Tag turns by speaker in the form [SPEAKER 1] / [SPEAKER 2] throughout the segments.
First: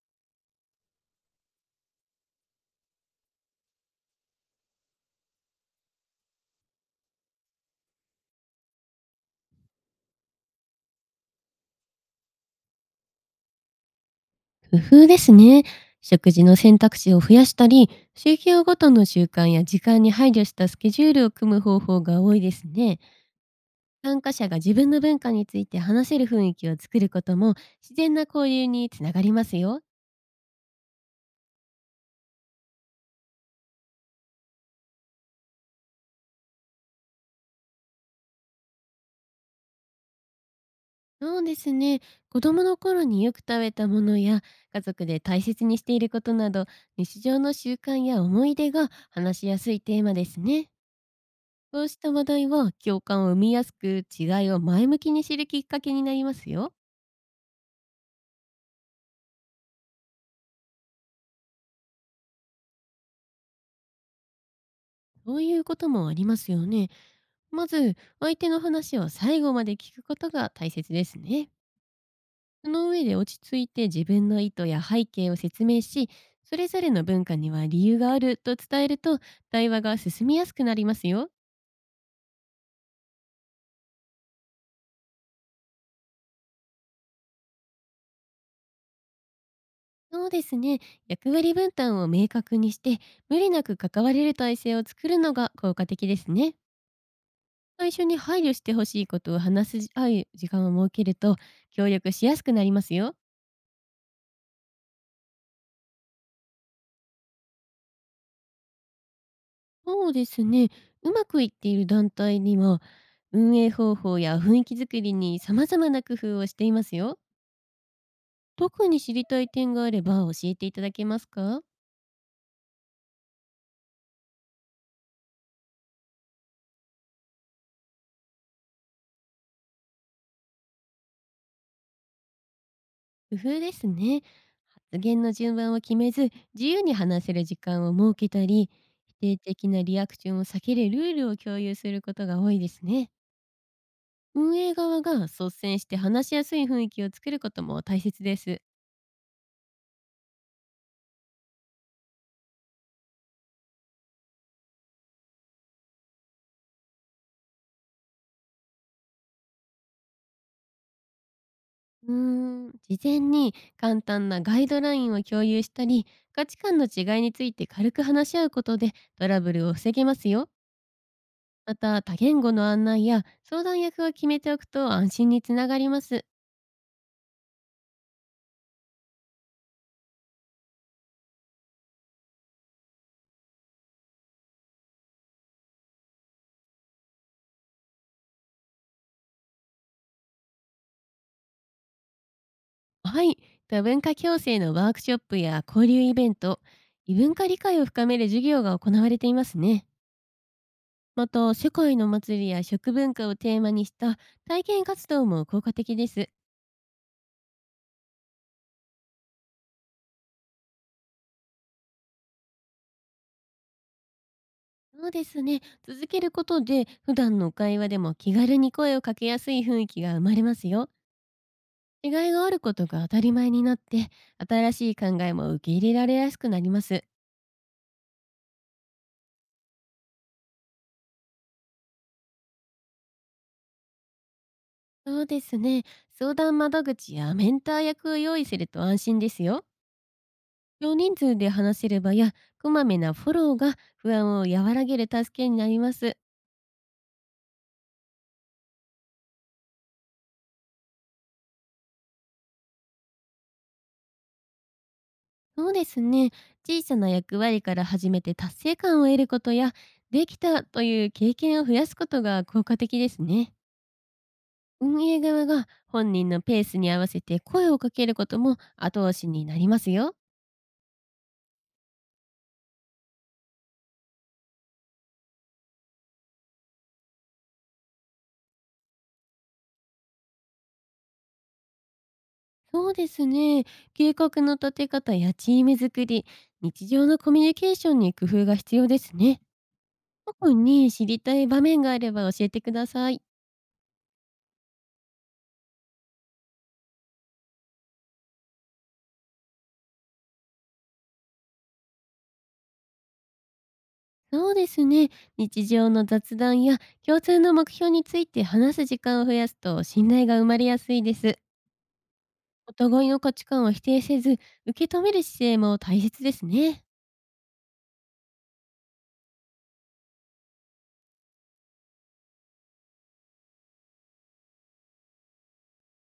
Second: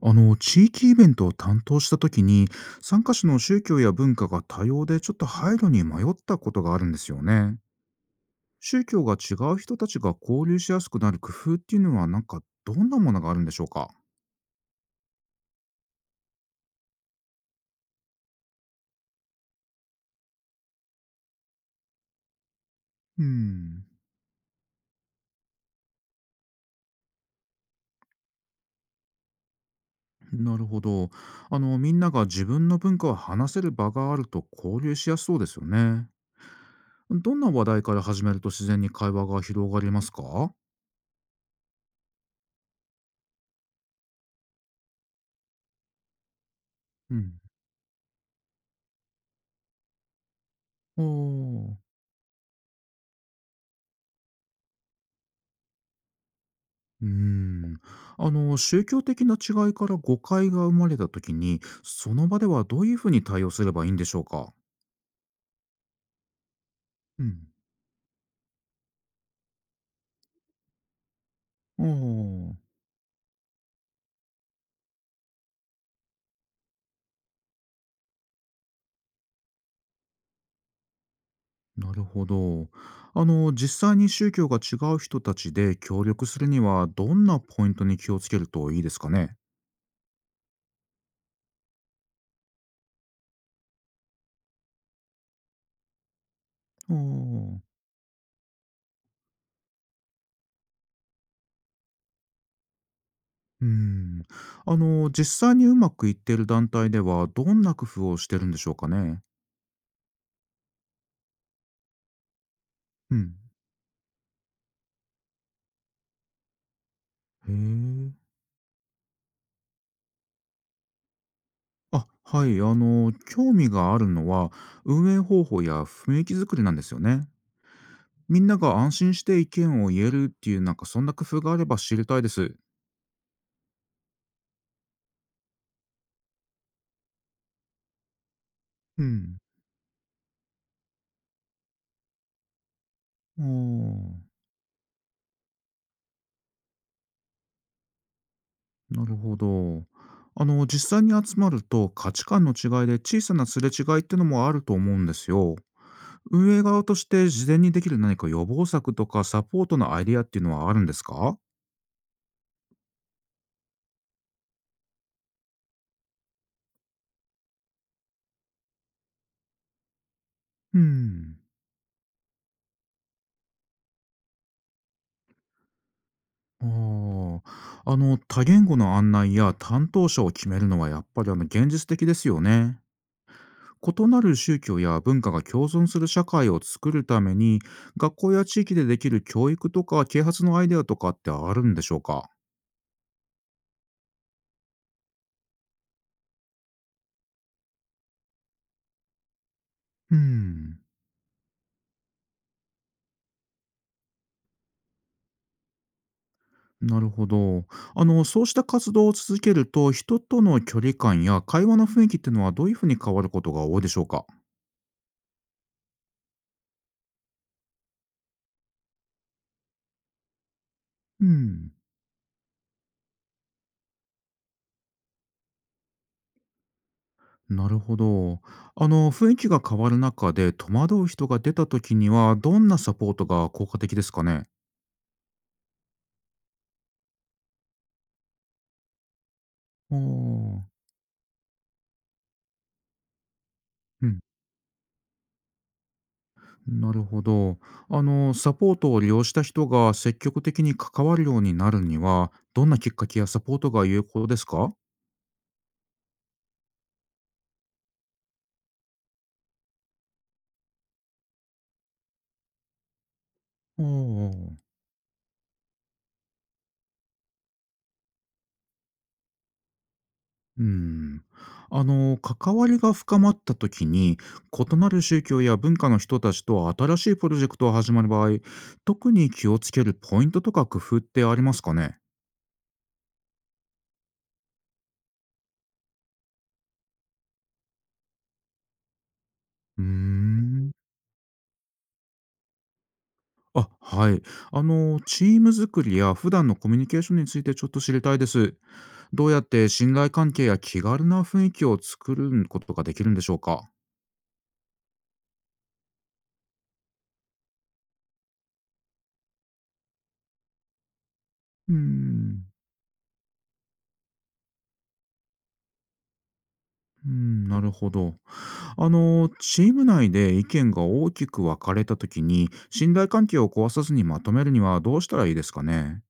[SPEAKER 1] 地域イベントを担当した時に参加者の宗教や文化が多様でちょっと配慮に迷ったことがあるんですよね。宗教が違う人たちが交流しやすくなる工夫っていうのはどんなものがあるんでしょうか？
[SPEAKER 2] 工夫ですね。食事の選択肢を増やしたり、宗教ごとの習慣や時間に配慮したスケジュールを組む方法が多いですね。
[SPEAKER 1] うん。
[SPEAKER 2] 参加者が自分の文化について話せる雰囲気を作ることも、自然な交流につながりますよ。
[SPEAKER 1] なるほど。あのみんなが自分の文化を話せる場があると交流しやすそうですよね。どんな話題から始めると自然に会話が広がりますか？
[SPEAKER 2] そうですね。子供の頃によく食べたものや家族で大切にしていることなど、
[SPEAKER 1] う
[SPEAKER 2] 日常
[SPEAKER 1] ん。
[SPEAKER 2] の習慣や思い出が話しやすいテーマですね。
[SPEAKER 1] おー。
[SPEAKER 2] こうした話題は共感を生みやすく、違いを前向きに知るきっかけになりますよ。
[SPEAKER 1] うーん。あの、宗教的な違いから誤解が生まれた時に、その場ではどういうふうに対応すればいいんでしょうか？
[SPEAKER 2] そういうこともありますよね。
[SPEAKER 1] うん。
[SPEAKER 2] まず、相手の話を最後まで聞くことが大切ですね。
[SPEAKER 1] ああ、
[SPEAKER 2] その上で、落ち着いて自分の意図や背景を説明し、それぞれの文化には理由があると伝えると、対話が進みやすくなりますよ。
[SPEAKER 1] なるほど。あの、実際に宗教が違う人たちで協力するには、どんなポイントに気をつけるといいですかね？
[SPEAKER 2] そうですね。役割分担を明確にして、無理なく関われる体制を作るのが効果的ですね。
[SPEAKER 1] ああ、う
[SPEAKER 2] 最初に配慮してほしいことを話す合う時間を設けると、協力しやすくなりますよ。
[SPEAKER 1] ん。あの、実際にうまくいっている団体では、どんな工夫をしてるんでしょうかね？
[SPEAKER 2] そうですね。うまくいっている団体には、
[SPEAKER 1] うん。
[SPEAKER 2] 運営方法や雰囲気作りに様々な工夫をしていますよ。
[SPEAKER 1] へえ。
[SPEAKER 2] 特に知りたい点があれば教えていただけますか？
[SPEAKER 1] あ、はい。あの、興味があるのは、運営方法や雰囲気作りなんですよね。みんなが安心して意見を言えるっていう、そんな工夫があれば知りたいです。
[SPEAKER 2] 工夫ですね。発言の順番を決めず、自由に話せる時間を設けたり、
[SPEAKER 1] う
[SPEAKER 2] 否定
[SPEAKER 1] ん。
[SPEAKER 2] 的なリアクションを避けるルールを共有することが多いですね。
[SPEAKER 1] ああ、
[SPEAKER 2] 運営側が率先して話しやすい雰囲気を作ることも大切です。
[SPEAKER 1] なるほど。あの、実際に集まると価値観の違いで小さなすれ違いってのもあると思うんですよ。運営側として事前にできる何か予防策とかサポートのアイディアっていうのはあるんですか？
[SPEAKER 2] 事前に簡単なガイドラインを共有したり、価値観の違いについて軽く話し合うことで、トラブルを防げますよ。
[SPEAKER 1] うん。
[SPEAKER 2] また、多言語の案内や相談役を決めておくと、安心につながります。
[SPEAKER 1] ああ、あの多言語の案内や担当者を決めるのはやっぱりあの現実的ですよね。異なる宗教や文化が共存する社会を作るために学校や地域でできる教育とか啓発のアイデアとかってあるんでしょうか？
[SPEAKER 2] はい、多文化共生のワークショップや交流イベント、異文化理解を深める授業が行われていますね。
[SPEAKER 1] うん、
[SPEAKER 2] また、世界の祭りや食文化をテーマにした体験活動も効果的です。
[SPEAKER 1] なるほど。あのそうした活動を続けると人との距離感や会話の雰囲気っていうのはどういうふうに変わることが多いでしょうか？
[SPEAKER 2] そうですね。続けることで、普段の会話でも気軽に声をかけやすい雰囲気が生まれますよ。
[SPEAKER 1] うん。
[SPEAKER 2] 違いがあることが当たり前になって、新しい考えも受け入れられやすくなります。
[SPEAKER 1] なるほど。あの、雰囲気が変わる中で戸惑う人が出た時には、どんなサポートが効果的ですかね？
[SPEAKER 2] そうですね。相談窓口やメンター役を用意すると安心ですよ。
[SPEAKER 1] ああ、
[SPEAKER 2] 少人数で話せる場や、こまめなフォローが
[SPEAKER 1] う
[SPEAKER 2] 不
[SPEAKER 1] ん、
[SPEAKER 2] 安を和らげる助けになります。
[SPEAKER 1] なるほど。あの、サポートを利用した人が積極的に関わるようになるには、どんなきっかけやサポートが有効ですか？
[SPEAKER 2] そうですね。小さな役割から始めて達成感を得ることや、できたという経験を増やすことが効果的ですね。
[SPEAKER 1] ああ、
[SPEAKER 2] 運営側が本人のペースに合わせて声をかけることも、後押しになりますよ。
[SPEAKER 1] うん。あの、関わりが深まった時に、異なる宗教や文化の人たちと新しいプロジェクトが始まる場合、特に気をつけるポイントとか工夫ってありますかね？
[SPEAKER 2] そうですね。計画の立て方やチーム作り、日常のコミュニケーションに工夫が必要ですね。
[SPEAKER 1] うー
[SPEAKER 2] 特
[SPEAKER 1] ん。
[SPEAKER 2] に知りたい場面があれば教えてください。
[SPEAKER 1] あ、はい。あの、チーム作りや普段のコミュニケーションについてちょっと知りたいです。どうやって信頼関係や気軽な雰囲気を作ることができるんでしょうか？
[SPEAKER 2] そうですね。日常の雑談や共通の目標について話す時間を増やすと、信頼が生まれやすいです。
[SPEAKER 1] うーん。
[SPEAKER 2] お互いの価値観を否定せず、受け止める姿勢も大切ですね。
[SPEAKER 1] うーん、なるほど。あの、チーム内で意見が大きく分かれたときに、信頼関係を壊さずにまとめるにはどうしたらいいですかね？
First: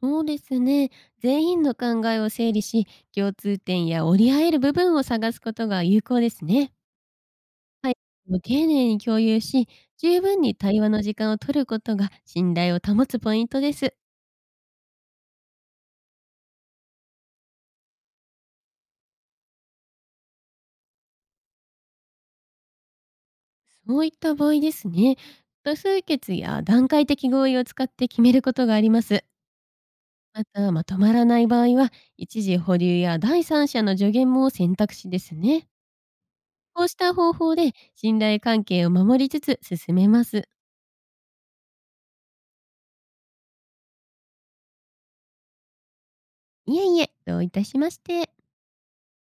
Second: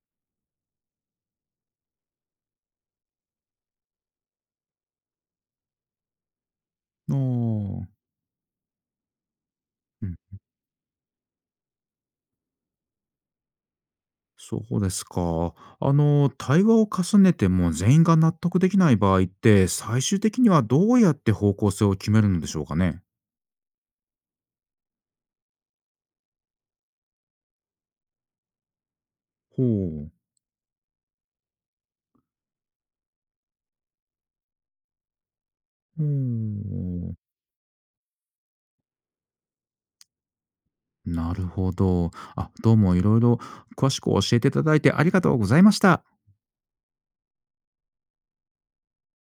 [SPEAKER 2] そうですね。全員の考えを整理し、共通点や折り合える部分を探すことが有効ですね。
[SPEAKER 1] ああん。
[SPEAKER 2] はい。丁寧に共有し、十分に対話の時間を取ることが信頼を保つポイントです。
[SPEAKER 1] そうですか。あの、対話を重ねても全員が納得できない場合って、最終的にはどうやって方向性を決めるのでしょうかね。
[SPEAKER 2] そういった場合ですね。多数決や段階的合意を使って決めることがあります。
[SPEAKER 1] ほう。
[SPEAKER 2] また、まとまらない場合は、一時保留や第三者の助言も選択肢ですね。
[SPEAKER 1] ほ
[SPEAKER 2] こうした
[SPEAKER 1] う。
[SPEAKER 2] 方法で信頼関係を守りつつ進めます。
[SPEAKER 1] なるほど。あ、どうもいろいろ詳しく教えていただいてありがとうございました。
[SPEAKER 2] いえいえ、どういたしまして。